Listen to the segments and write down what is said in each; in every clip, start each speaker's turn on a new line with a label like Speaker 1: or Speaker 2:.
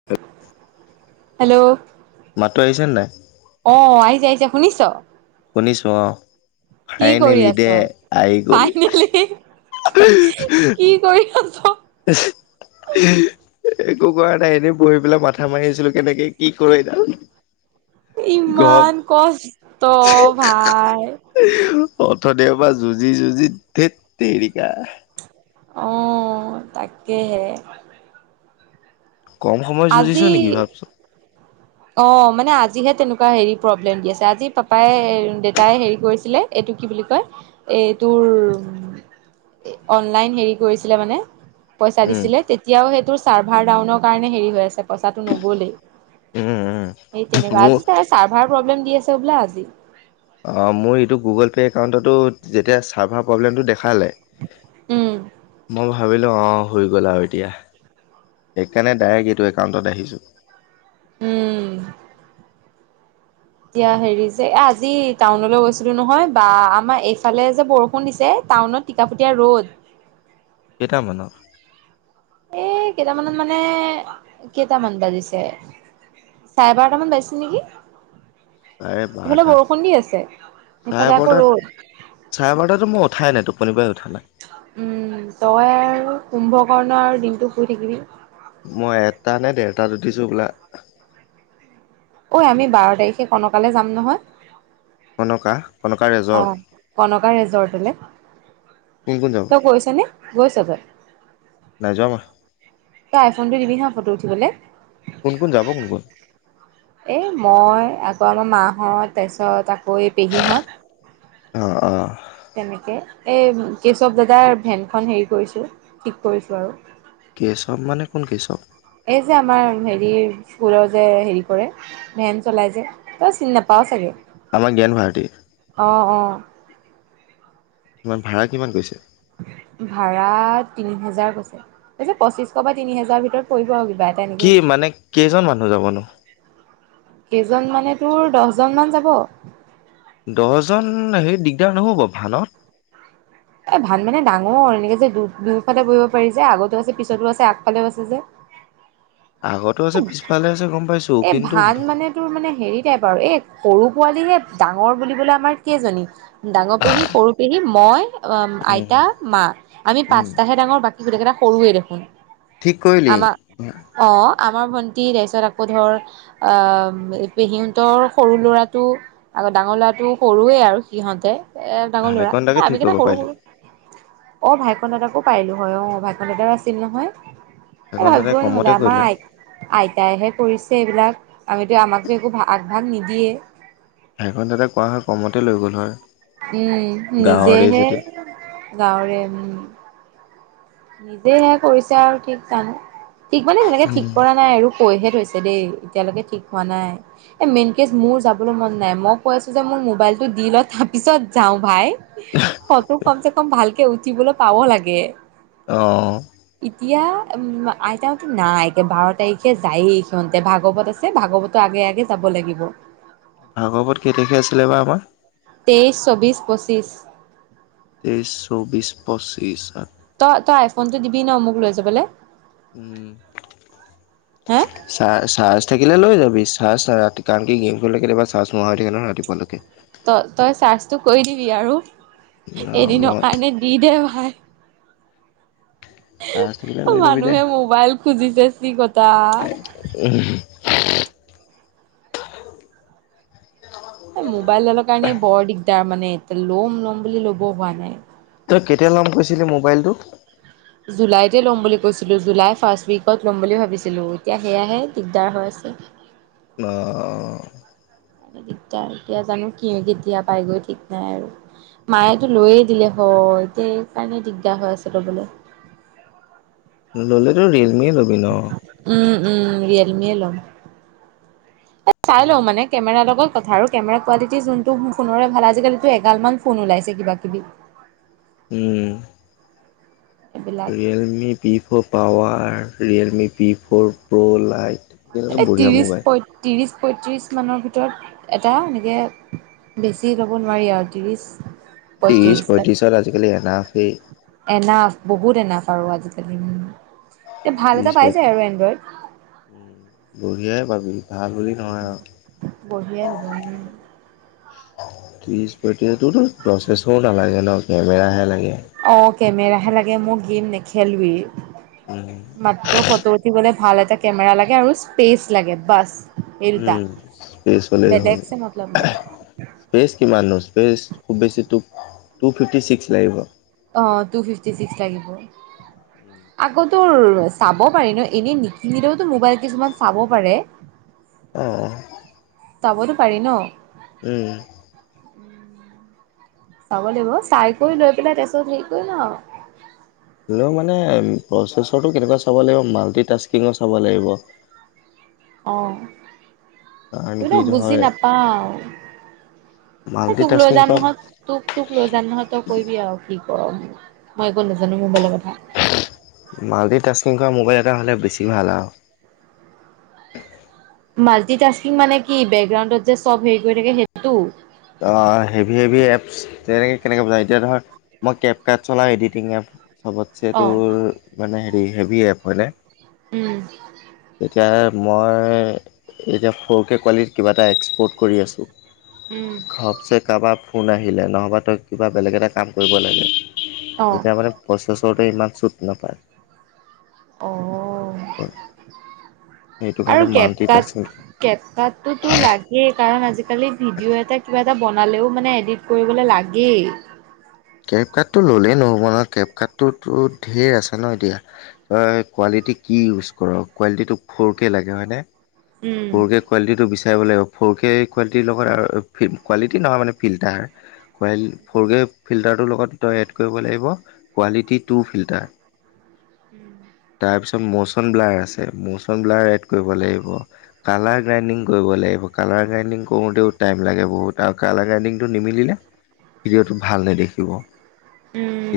Speaker 1: [inaudible]
Speaker 2: Hello.
Speaker 1: মাতটো আহিছে নে নাই?
Speaker 2: অ' আহিছে আহিছে। শুনিছ'?
Speaker 1: শুনিছোঁ অ'।
Speaker 2: কি কৰি
Speaker 1: ফাইনেলি দে
Speaker 2: আছ?
Speaker 1: আহি গ'ল।
Speaker 2: ফাইনেলি কি কৰি আছ?
Speaker 1: [inaudible] একো কৰা নাই, এনেই বহি পেলাই মাথা মাৰি আছিলোঁ, কেনেকে কি কৰোঁ এতিয়া।
Speaker 2: ইমান কষ্ট ভাই।
Speaker 1: অথনিৰপৰা যুঁজি যুঁজি, ধেত তেৰিকা।
Speaker 2: অ' তাকেহে।
Speaker 1: কম সময় যুঁজিছো
Speaker 2: আজি
Speaker 1: নেকি ভাবচোন
Speaker 2: অ' মানে আজিহে তেনেকুৱা হেৰি প্ৰব্লেম দি আছে, আজি পাপাই দেউতাই হেৰি কৰিছিলে এইটো কি বুলি কয়? এই তোৰ অনলাইন হেৰি কৰিছিলে মানে, পইচা
Speaker 1: উম
Speaker 2: দিছিলে, তেতিয়াও সেই তোৰ চাৰ্ভাৰ ডাউনৰ কাৰণে হেৰি হৈ আছে পইচাটো নগ'লেই,
Speaker 1: উম উম
Speaker 2: সেই তেনেকুৱাই
Speaker 1: মোৰ
Speaker 2: আজি চা চাৰ্ভাৰ প্ৰব্লেম দি আছে হ'বলা আজি।
Speaker 1: অ', মোৰ এইটো গুগল পে একাউণ্টতো যেতিয়া চাৰ্ভাৰ প্ৰব্লেমটো দেখালে,
Speaker 2: উম
Speaker 1: মই ভা ভাবিলোঁ অ', হৈ গ'ল আৰু এতিয়া, সেইকাৰণে ডাইৰেক্ট এইটো একাউণ্টত আহিছোঁ।
Speaker 2: উম। এতিয়া হেৰি যে, এ, আজি টাউনলৈ গৈছিলোঁ নহয় বা আমাৰ এইফালে যে বৰষুণ দিছে, টাউনত টিকাফটীয়া ৰ'দ।
Speaker 1: কেটামানত?
Speaker 2: এই কেটামানত, মানে কেটামান বাজিছে! চাৰে বাৰটামান বাজিছে নেকি!
Speaker 1: চাৰে
Speaker 2: [unintelligible]
Speaker 1: বাৰটা
Speaker 2: বৰষুণ দি আছে, ইফালে আকৌ ৰ'দ।
Speaker 1: চাৰে বাৰটাত টো মই উঠাই নাই, টোপনি পাই উঠা নাই।
Speaker 2: উম, তই আৰু কুম্ভ কৰ্ণ আৰু দিনটো শুই থাকিবি।
Speaker 1: মই এটা নে, ডেৰটাত উঠিছোঁ হ'বলা।
Speaker 2: ঐ আমি বাৰ তাৰিখে কণকালে যাম নহয়!
Speaker 1: কনকা? কনকা ৰেজৰ্ট
Speaker 2: অ', কনকা ৰেজৰ্টলে।
Speaker 1: কোন কোন যাব
Speaker 2: তই গৈছ নে? গৈছ তই?
Speaker 1: নাই যোৱা মই।
Speaker 2: তই আইফোনটো দিবি হা' ফটো উঠিবলে।
Speaker 1: কোন, কোন যাব কোন, কোন?
Speaker 2: এ, মই আকৌ আমাৰ মাহত তাৰপিছত আকৌ এই পেহীহত।
Speaker 1: অ'। অ
Speaker 2: তেনেকে, এই কেশৱ দাদাৰ ভেনখন হেৰি কৰিছোঁ ঠিক কৰিছোঁ আৰু।
Speaker 1: কেশৱ মানে কোন কেশৱ?
Speaker 2: এই যে আমাৰ হেৰি স্কুলৰ যে হেৰি কৰে ভেন চলাইছে তই চিনি নাপাও চাগে!
Speaker 1: আমাৰ জ্ঞান ভাৰতী?
Speaker 2: অ', অ'।
Speaker 1: কিমান ভাড়া কিমান কৈছে?
Speaker 2: ভাড়া তিনি হেজাৰ কৈছে। তাৰপিছত পঁচিশ বা তিনি হেজাৰৰ ভিতৰত পৰিব আৰু কিবা এ
Speaker 1: কি মানে, কেইজন মানুহ যাবনো?
Speaker 2: কেইজন মানে তোৰ, দহজনমান যাব।
Speaker 1: দহজন হেৰি দিগদাৰ নহ'ব ভানত?
Speaker 2: এ, ভান মানে ডাঙৰ এনেকে যে দু-দুইফালে বহিব পাৰি যে, আগতো আছে পিছতো আছে আগফালেও আছে যে।
Speaker 1: আগতো আছে পিছফালে আছে গম পাইছোঁ
Speaker 2: এই
Speaker 1: কিন্তু
Speaker 2: ভান মানে তোৰ মানে হেৰি টাইপ আৰু এই সৰু পোৱালিহে ডাঙৰ বুলিবলে আমাৰ কেইজনী ডাঙৰ পেহী, সৰু পেহী, মই, অ',
Speaker 1: উম
Speaker 2: আইতা, মা আমি
Speaker 1: উম
Speaker 2: পাঁচটাহে ডাঙৰ বাকী গোটেকেইটা সৰুৱে দেখোন!
Speaker 1: ঠিক কৰিলি
Speaker 2: আমাৰ
Speaker 1: ভান?
Speaker 2: অ', আমাৰ ভণ্টি তাৰপিছত আকৌ ধৰ আহ, সিহঁতৰ সৰু ল'ৰাটো আকৌ ডাঙৰ ল'ৰাটো সৰুৱে আৰু সিহঁতে এ, ডাঙৰ ল'ৰা
Speaker 1: ভাইকন দাকে
Speaker 2: এই
Speaker 1: ঠিক
Speaker 2: আমিকিটা
Speaker 1: কৰিব পাৰিলো
Speaker 2: অ', ভাইকন দাদাকো পাৰিলোঁ হয়, অ', ভাইকন দাদাৰ আছিল নহয়! এই
Speaker 1: ভাইকন দাদাই
Speaker 2: ভাবিবই নহ'লে
Speaker 1: কমতে
Speaker 2: আমাৰ
Speaker 1: কৰিলে
Speaker 2: আই আইতাইহে কৰিছে এইবিলাক, আমিতো আমাকটো একো আগভাগ নিদিয়ে।
Speaker 1: ভাইকন দাদাক কোৱা হয়, কমতে লৈ গ'ল হয়।
Speaker 2: উম,
Speaker 1: গাঁৱৰে
Speaker 2: নিজেহে
Speaker 1: যেতিয়া
Speaker 2: গাঁৱৰে উম। নিজেহে কৰিছে আৰু ঠিক জানো ঠিক মানে তেনেকে ঠিক কৰা নাই আৰু। কৈহে থৈছে দেই, এতিয়ালৈকে ঠিক হোৱা নাই। এই মেইন কেছ মোৰ যাবলৈ মন নাই মই কৈ আছো যে মোৰ মোবাইলটো দি লয় তাৰপিছত যাওঁ ভাই। ফটো কম চে কম ভালকে উঠিবলৈ পাব লাগে।
Speaker 1: অ'।
Speaker 2: এতিয়া উ আইতাহঁতো নাই বাৰ তাৰিখে যায়েই সিহঁতে ভাগৱত আছে ভাগৱত তৰ আগে আগে যাব লাগিব।
Speaker 1: ভাগৱত কেই তাৰিখে আছিলে বা আমাৰ?
Speaker 2: তেইছ, চৌব্বিছ, পঁচিছ।
Speaker 1: তেইছ, চৌব্বিছ, পঁচিছ আ
Speaker 2: ত-তই আইফোন টো দিবি ন' মোক লৈ যাবলে।
Speaker 1: উম।
Speaker 2: হা
Speaker 1: চাৰ-চাৰ্জ থাকিলে লৈ যাবি চাৰ্জ, না ৰাতি কাৰণ কি গেম খেল কেতিয়াবা চাৰ্জোোৱা হৈ থাকে ন' ৰাপুৱালৈকে।
Speaker 2: তই তই চাৰ্জটো কৰি দিবি আৰু
Speaker 1: ন
Speaker 2: এদিনৰ
Speaker 1: মই
Speaker 2: কাৰণে দি দে ভাই।
Speaker 1: চাৰ্জ থাকিলে লৈ যাবি দে।
Speaker 2: মানুহে মোবাইল খুজিছে চি কটা।
Speaker 1: উম [unintelligible]
Speaker 2: মোবাইল ডালৰ কাৰণেই বৰ দিগদাৰ মানে এয়া ল'ম ল'ম বুলি ল'ব হোৱা নাই।
Speaker 1: তই কেতিয়া ল'ম কৈছিলি মোবাইলটো?
Speaker 2: জুলাইতে ল'ম বুলি কৈছিলো, জুলাই ফাৰ্ষ্ট উইকত লম বুলি ভাবিছিলো, এতিয়া সেয়াহে দিগদাৰ হৈ আছে।
Speaker 1: অ', অ'।
Speaker 2: দিগদাৰ এতিয়া জানো কি কেতিয়া পাই গৈ ঠিক নাই আৰু। মায়েতো লৈয়ে দিলে হয়, এতিয়া এইকাৰণে দিগদাৰ হৈ আছে ল'বলৈ।
Speaker 1: ল'লেতো ৰিয়েলমি ল'বি ন'।
Speaker 2: উম, উম, ৰিয়েলমিয়ে লম চাই লওঁ মানে। কেমেৰাৰ লগত কথা আৰু কেমেৰা কোৱালিটি যোনটো ফোনেৰে ভাল আজিকালিটো এগালমান ফোন ওলাইছে কিবা কিবি।
Speaker 1: উম।
Speaker 2: এইবিলাক
Speaker 1: Realme P four power, Realme P four pro lite.
Speaker 2: এই
Speaker 1: বঢ়িয়া
Speaker 2: ত্ৰিশ
Speaker 1: মোবাইল
Speaker 2: পয় ত্ৰিশ পয়ত্ৰিশ মানৰ ভিতৰত এটা এনেকে। বেছি ল'ব নোৱাৰি আৰু ত্ৰিশ
Speaker 1: ত্ৰিশ
Speaker 2: পঁয়ত্ৰিশ তাত
Speaker 1: পঁয়ত্ৰিশত আজিকালি এনাফ সেই
Speaker 2: এনাফ বহুত এনাফ আৰু আজিকালি, এ ভাল এটা পাই যায় আৰু এনড্ৰইড।
Speaker 1: উ বঢ়িয়াই পাবি ভাল বুলি নহয় আৰু।
Speaker 2: বঢ়িয়াই হ'ব উম
Speaker 1: ত্ৰিছ পঁয়ত্ৰিশটো তোৰটো প্ৰচেছৰো নালাগে ন' কেমেৰাহে লাগে।
Speaker 2: অ', কেমেৰাহে লাগে মোক গেম নেখেলোৱেই।
Speaker 1: উম।
Speaker 2: মাত্ৰ ফটো উঠিবলে ভাল এটা কেমেৰা লাগে আৰু স্পেচ লাগে বাচ।
Speaker 1: উম স্পেচ হ'লেই হ'ল।
Speaker 2: মতলব নাই
Speaker 1: স্পেচ কিমাননো স্পেচ খুব বেছি টু টু ফিফটি ছিক্স লাগিব।
Speaker 2: অ', টু ফিফটি চিক্স লাগিব। আকৌ তোৰ চাব পাৰি ন' এনেই নিকিনিলেওতো মোবাইল কিছুমান চাব পাৰে।
Speaker 1: অ [unintelligible]
Speaker 2: চাবতো পাৰি ন'।
Speaker 1: উম।
Speaker 2: চাব লাগিব চাই কৰি লৈ পেলাই তাৰপিছত হেৰি কৰি লওঁ আৰু।
Speaker 1: লেও মানে প্ৰচেছৰটো কেনেকুৱা চাব লাগিব মাল্টিটাস্কিঙৰ চাব লাগিব।
Speaker 2: অ'।
Speaker 1: কাৰণ
Speaker 2: এই
Speaker 1: কি
Speaker 2: [unintelligible] বুজি
Speaker 1: ধৰ
Speaker 2: নাপাও এই
Speaker 1: মাল্টি
Speaker 2: তোক লৈ
Speaker 1: টাস্কিং
Speaker 2: যাম
Speaker 1: কৰা
Speaker 2: নহই তোক তোক লৈ যান নহয় তই কৰিবি আৰু কি কৰ', মই একো নাজানো মোবাইলৰ কথা।
Speaker 1: মালটিং তাষ্টিং কৰা মোবাইল এটা হ'লে বেছি ভাল আৰু।
Speaker 2: মাল্টি তাস্কিং মানে কি বেকগ্ৰাউণ্ডত যে চব হেৰি কৰি থাকে সেইটো?
Speaker 1: অ, হেভি-হেভি এপছ তেনেকে কেনেকে বুযায় এতিয়া ধৰ মই কেপ কাপ চলাই এডিটি এপছ মানে
Speaker 2: অ'
Speaker 1: চতবছে হে হেভী এপ হয়নে?
Speaker 2: উম,
Speaker 1: তেতিয়া মই এতিয়া সৰুকে কোৱালিটিত কিবা এটা এক্সপৰ্ট কৰি আছোঁ।
Speaker 2: উম,
Speaker 1: ঘবচে কাৰোবাৰ ফোন আহিলে, নহ'বা তই কিবা বেলেগ এটা কাম কৰিব লাগে
Speaker 2: অ'
Speaker 1: এতিয়া মানে প্ৰচেছৰতে ইমান চুট নাপায়।
Speaker 2: অ,
Speaker 1: সেইটো কাৰণে
Speaker 2: আৰু কেট
Speaker 1: মাল্টি টাস্কিং
Speaker 2: তাত, কেপচাততো লাগে কাৰণ আজিকালি ভিডিঅ' এটা কিবা এটা বনালেও মানে এডিট কৰিবলে লাগেই।
Speaker 1: কেব কাৰডটো ল'লেই নহ'ব নহয়, কেব কাৰটোতো ধেই আছে ন এতিয়া। হয়, কোৱালিটি কি ইউজ কৰ কোৱালিটিটো ফৰ কে লাগে হয়নে?
Speaker 2: উম
Speaker 1: ফ'ৰ কে কোৱালিটিটো বিচাৰিব লাগিব, ফ'ৰ কে কোৱালিটিৰ লগত আৰু কোৱালিটি নহয় মানে ফিল্টাৰ। ৱাইল ফ'ৰ গ্ৰে ফিল্টাৰটোৰ লগত তই এড কৰিব লাগিব কোৱালিটি টু ফিল্টাৰ।
Speaker 2: উম,
Speaker 1: তাৰপিছত মৌচন ব্লাৰ আছে, মৌচন ব্লাৰ এড কৰিব লাগিব। কালাৰ গ্ৰাইণ্ডিং কৰিব লাগিব, কালাৰ গ্ৰাইণ্ডিং কৰোঁতেও টাইম লাগে বহুত। আৰু কালাৰ গাইডিংটো নিমিলিলে ভিডিঅ'টো ভাল নেদেখিব।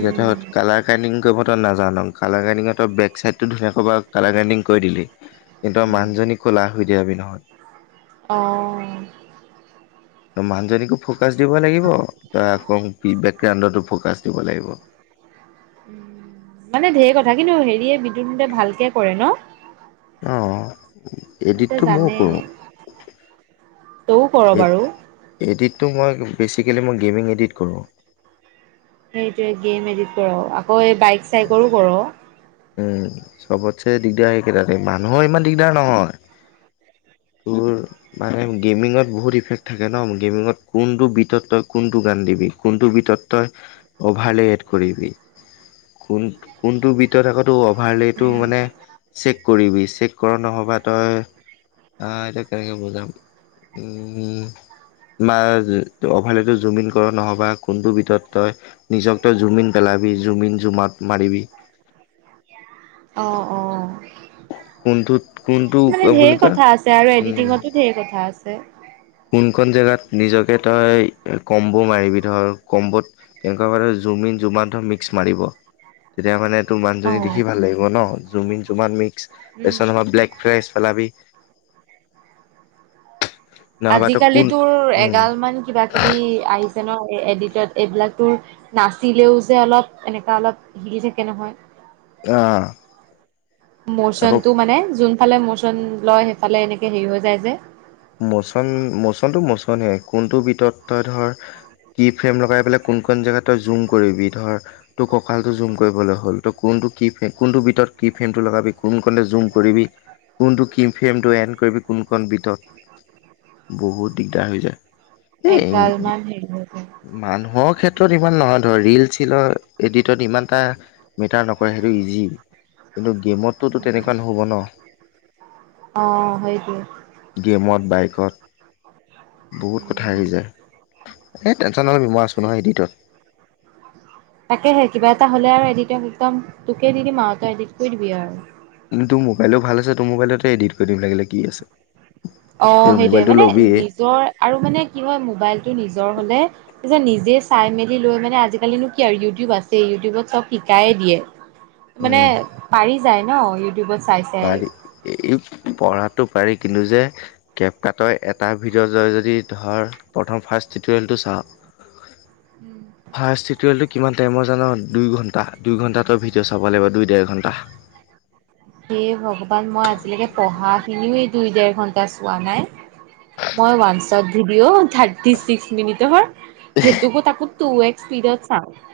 Speaker 1: এতিয়া ধৰ কালাৰ কৰ্দিং কৰিব নাজান, কালাৰ কৰদিং বেক চাইড টো ধুনীয়াকে কালাৰ গ্ৰাদিং কৰি দিলি কিন্তু মানু্হজনি কলা হৈ দিয়াবি নহয়।
Speaker 2: অহ,
Speaker 1: ত' মানুহজনীকো ফকাচ দিব লাগিব, ত' আকৌ বেকগ্ৰাউণ্ডতো ফকাচ দিব লাগিব।
Speaker 2: মানে ধেই কথা কিন্তু হেৰিয়ে বিদ্যুৎ হতে ভালকে কৰে ন?
Speaker 1: অ,
Speaker 2: সিহঁতে
Speaker 1: এডিটটো ময়ো কৰোঁ।
Speaker 2: তয়ো কৰ বাৰু?
Speaker 1: এডিটটো মই বেচিকেলি মই গেমিং এডিট কৰোঁ।
Speaker 2: সেইটোয়ে গেম এডিত কৰ আকৌ এই বাইক চাইকৰো কৰ।
Speaker 1: উম, চবতছে দিগদাৰ সেইকেইটা, মানুহৰ ইমান দিগদাৰ নহয়। তোৰ মানে গে'মিঙত বহুত ইফেক্ট থাকে ন' গেমিঙত কোনটো বিটত তই কোনটো গান দিবি। কোনটো বিতত অভাৰ লিএড কৰিবি, কোন কোনটো বি তিত আকৌ তো অভাৰলেটো মানে চেক কৰিবি চেক কৰা নহ'বা তই। আহ, এতা কেনেকৈ বোজাম। উম, বা অভালেতো জুমিন কৰ নহ'ব বা কোনটো ভিতৰত তই নিজক তই জুমিন পেলাবি জুমিন জোমৱাওত মাৰিবি।
Speaker 2: অ, অ,
Speaker 1: কোনটোত কোনটো
Speaker 2: মানে
Speaker 1: বুলি
Speaker 2: ধেৰ
Speaker 1: কয়
Speaker 2: কথা আছে, আৰু
Speaker 1: উম
Speaker 2: এডিটিঙতো ধেৰ কথা আছে।
Speaker 1: কোনখন জেগাত নিজকে তই কম্বো মাৰিবি। ধৰ কম্বত কেনেকুৱা বাৰ জুমিন জুমমান ধৰ মিক্স মাৰিব। তেতিয়া মানে তোৰ
Speaker 2: অ
Speaker 1: মানজনী দেখি ভাল লাগিব ন? জুমিন জুৱাত মিক্স
Speaker 2: উম
Speaker 1: তাৰপিছত নহা ব্লেক ফ্ৰেছ পেলাবি। নহবা তই
Speaker 2: আজিকালি
Speaker 1: কোন
Speaker 2: তোৰ
Speaker 1: উম
Speaker 2: এগাল মান কিবা কিবি আহিছে। ন এডিটত এইবিলাকতো নাচিলেও যে অলপ এনেককা অলপ হিলি থাকে নহয়।
Speaker 1: অ',
Speaker 2: ম'চন টো মানে যোন ফালে ম'চন লয়, সেইফালে এনেকে হেৰি হৈ যায় যে?
Speaker 1: মোচন-মোচনটো মোচনেই কোনটো বিতত তই ধৰ কি ফ্ৰেম লগাই পেলাই কোন-কোন জেগাত তই জুম কৰিবি ধৰ, ত কঁকালটো জুম কৰিবলৈ হ'ল ত' কোনটো ফ কোনটো ভিতৰত কি ফ্ৰেমটো লগাবি কোন ক জুম কৰিবি। কোনটো কিম ফ্ৰেমটো এড কৰিবি, কোন কণ বিটত
Speaker 2: [inaudible]
Speaker 1: বহুত দিগদাৰ হৈ যায়। এ
Speaker 2: এগাল মান হেৰি হৈ যায়
Speaker 1: মানুহৰ ক্ষেত্ৰত ইমান নহয় ধৰ, ৰিল চিলৰ এডিটত ইমান এটা মেটাৰ নকৰে সেইটো ইজি, কিন্তু গেমত
Speaker 2: অ' সেইটোৱে।
Speaker 1: গেমত, বাইকত। বহুত কথা আহৰি
Speaker 2: উম
Speaker 1: যায়। এ, টেনশ্যন নলবি মই আছোঁ নহয় এডিনটত।
Speaker 2: তাকেহে কিবা এটা হ'লে আৰু এডিটক একদম তোকে দি দিম আৰু, তই এডিট কৰি দিবি আৰু।
Speaker 1: কি তোৰ মোবাইলো ভাল আছে, তোৰ মোবাইলতে এডিট কৰি দিম লাগিলে কি আছে।
Speaker 2: অ'
Speaker 1: তোৰ
Speaker 2: সেইটোৱে
Speaker 1: মোবাইলটো
Speaker 2: মানে
Speaker 1: ল'বিয়ে
Speaker 2: নিজৰ আৰু মানে কি হয় মোবাইলটো নিজৰ হ'লে তাৰপিছত নিজে চাই মেলি লৈ মানে আজিকালিনো কি আৰু ইউটিউব আছেই ইউটিউবত চব শিকাইে দিয়ে। মানে
Speaker 1: উম।
Speaker 2: পাৰি যায় ন' ইউটিউবত চাই চাই।
Speaker 1: পাৰি। এ, পঢ়াটো পাৰি কিন্তু যে কেব কাটৰ এটা ভিডিঅ' জয় যদি ধৰ প্ৰথম ফাৰ্ষ্ট টিটৰিয়েলটো চাওঁ ফাৰ্ষ্ট ইট টিঅ'লটো কিমান টাইমৰ জান দুই ঘণ্টা, দুই ঘণ্টা তই ভিডিঅ' চাব লাগিব দুই, ডেৰ ঘণ্টা।
Speaker 2: হে ভগৱান মই আজিলৈকে পঢ়াখিনিও এই দুই ডেৰ ঘণ্টা চোৱা নাই। মই ওৱানচত ভিডিঅ' থাৰ্টি ছিক্স মিনিট সেইটোকো তাকো টু এক্স ইস্পিডত চাও।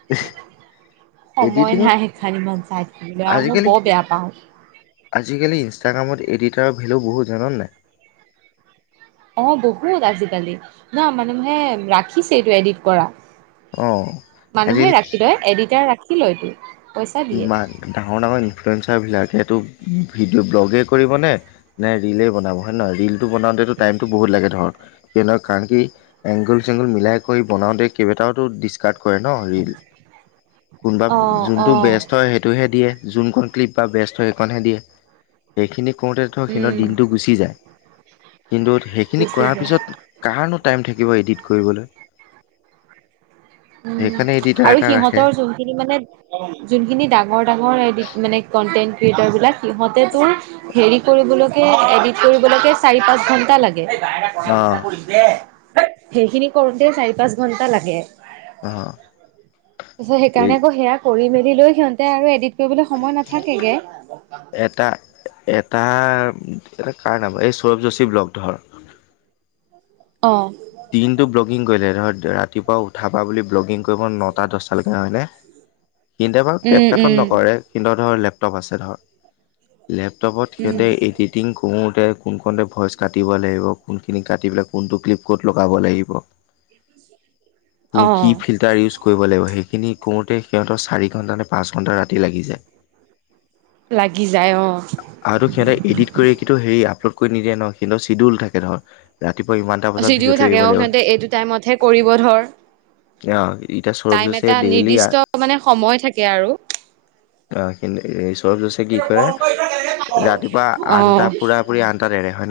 Speaker 1: [unintelligible]
Speaker 2: সময়
Speaker 1: এডিটিঙত
Speaker 2: নাই সেইখন ইমান চাই থাকিলে আৰু মই
Speaker 1: আজিকালি
Speaker 2: বৰ বেয়া পাওঁ।
Speaker 1: আজিকালি ইনষ্টাগ্ৰামত এডিটাৰৰ ভেলু বহুত জান' নে নাই?
Speaker 2: অ' বহুত আজিকালি, না মানুহে ৰাখিছে এইটো এডিট কৰা।
Speaker 1: অ
Speaker 2: মানুহে
Speaker 1: আজিকালি কি
Speaker 2: ৰাখিলে এডিটাৰ ৰাখি লয়তো। পইচা দিয়ে।
Speaker 1: ইমান ডাঙৰ ডাঙৰ ইনফ্লুৱেঞ্চাৰবিলাকে তোৰ ভিডিঅ' ব্লগেই কৰিবনে নে ৰিলেই বনাব হয় নহয়? ৰিলটো বনাওঁতেতো টাইমটো বহুত লাগে ধৰ। কিয় নহয় কাৰণ কি এংগুল চেংগুল মিলাই কৰি বনাওঁতে কেইবটাও ডিচ কাট কৰে ন' ৰিল। কোনবা
Speaker 2: অ'
Speaker 1: ঝুম
Speaker 2: অ'
Speaker 1: তই সেইটোহে দিয়ে, যোনখন ক্লিপ বা বেষ্ট হয় সেইখনহে দিয়ে। সেইখিনি কৰোতে ধৰ
Speaker 2: উম
Speaker 1: সিহঁতৰ দিনতটো গুচি যায়, কিন্তু সেইখিনি
Speaker 2: গুচি
Speaker 1: কৰাৰ
Speaker 2: যায়।
Speaker 1: পিছত কাৰনো টাইম থাকিব এডিট কৰিবলৈ।
Speaker 2: উম,
Speaker 1: সেইকাৰণে এডিটাৰ
Speaker 2: আৰু
Speaker 1: এটা ৰাখে
Speaker 2: সিহঁতৰ যোনখিনি মানে যোনখিনি ডাঙৰ ডাঙৰ এডিট মানে কন্টেন্ট ক্ৰিয়েটৰবিলাক সিহঁতেতো হেৰি কৰিবলৈকে, এডিট কৰিবলৈকে চাৰি পাঁচ ঘন্টা লাগে।
Speaker 1: অ
Speaker 2: সেইখিনি কৰোঁতে চাৰি পাঁচ ঘন্টা লাগে।
Speaker 1: অ
Speaker 2: তাৰপিছত
Speaker 1: এই
Speaker 2: সেইকাৰণে আকৌ সেয়া কৰি মেলি লৈ সিহঁতে আৰু এডিলট কৰিবলৈ সময় নাথাকেগে।
Speaker 1: এটা এটা এটা কাৰ নামৰ, এই সৌৰভ যোশীৰ ব্লগ ধৰ
Speaker 2: অ'।
Speaker 1: দিনটো ব্লগিং কৰিলে ধৰ ৰাতিপুৱা উঠাপা বুলি ব্লগিং কৰিব নটা দহটালৈকে নহয়নে? সিহঁতে বাৰু কেপ
Speaker 2: উম,
Speaker 1: কাটত
Speaker 2: উম,
Speaker 1: নকৰে, সিহঁতৰ ধৰ লেপটপ আছে ধৰ। লেপটপত
Speaker 2: উম,
Speaker 1: সিহঁতে এডিট এটিং কৰোঁতে কোনখনতে ভইচ কাটিব লাগিব, কোনখিনি কাটি পেলাই কোনটো ক্লিপ ক'ত লগাব লাগিব, কি ফে
Speaker 2: অ'।
Speaker 1: টাৰ ইউজ কৰিব লাগিব সেইখিনি কৰোঁতে সিহঁতৰ চাৰি ঘণ্টা নে পাঁচ ঘণ্টা ৰাতি লাগি যায়।
Speaker 2: লাগি যায় অ'।
Speaker 1: আৰুতো সিহঁতে এডিট কৰি কিন্তু হেৰি আপলোড কৰি নিদিয়ে ন' সিহঁতৰ চিডিউল থাকে ধৰ ৰাতিুৱা ইমানটা বজাত
Speaker 2: যদিও
Speaker 1: ভিডিঅ'টো
Speaker 2: থাকে
Speaker 1: এৰিব
Speaker 2: অ'
Speaker 1: লাগিব
Speaker 2: সিহঁতে এইটো টাইমত হে কৰিব ধৰ।
Speaker 1: আহ ইতি
Speaker 2: টাইম
Speaker 1: সৰবজোছি
Speaker 2: এটা
Speaker 1: ডেইলি
Speaker 2: নিৰ্দিষ্ট
Speaker 1: আৰু।
Speaker 2: মানে সময় থাকে আৰু।
Speaker 1: অ', কিন্তু শোওৰব যোছি কি কৰে ৰাতিপুৱা আঠটা
Speaker 2: অ
Speaker 1: পুৰা পৰি আঠটাত এৰে হয়নে।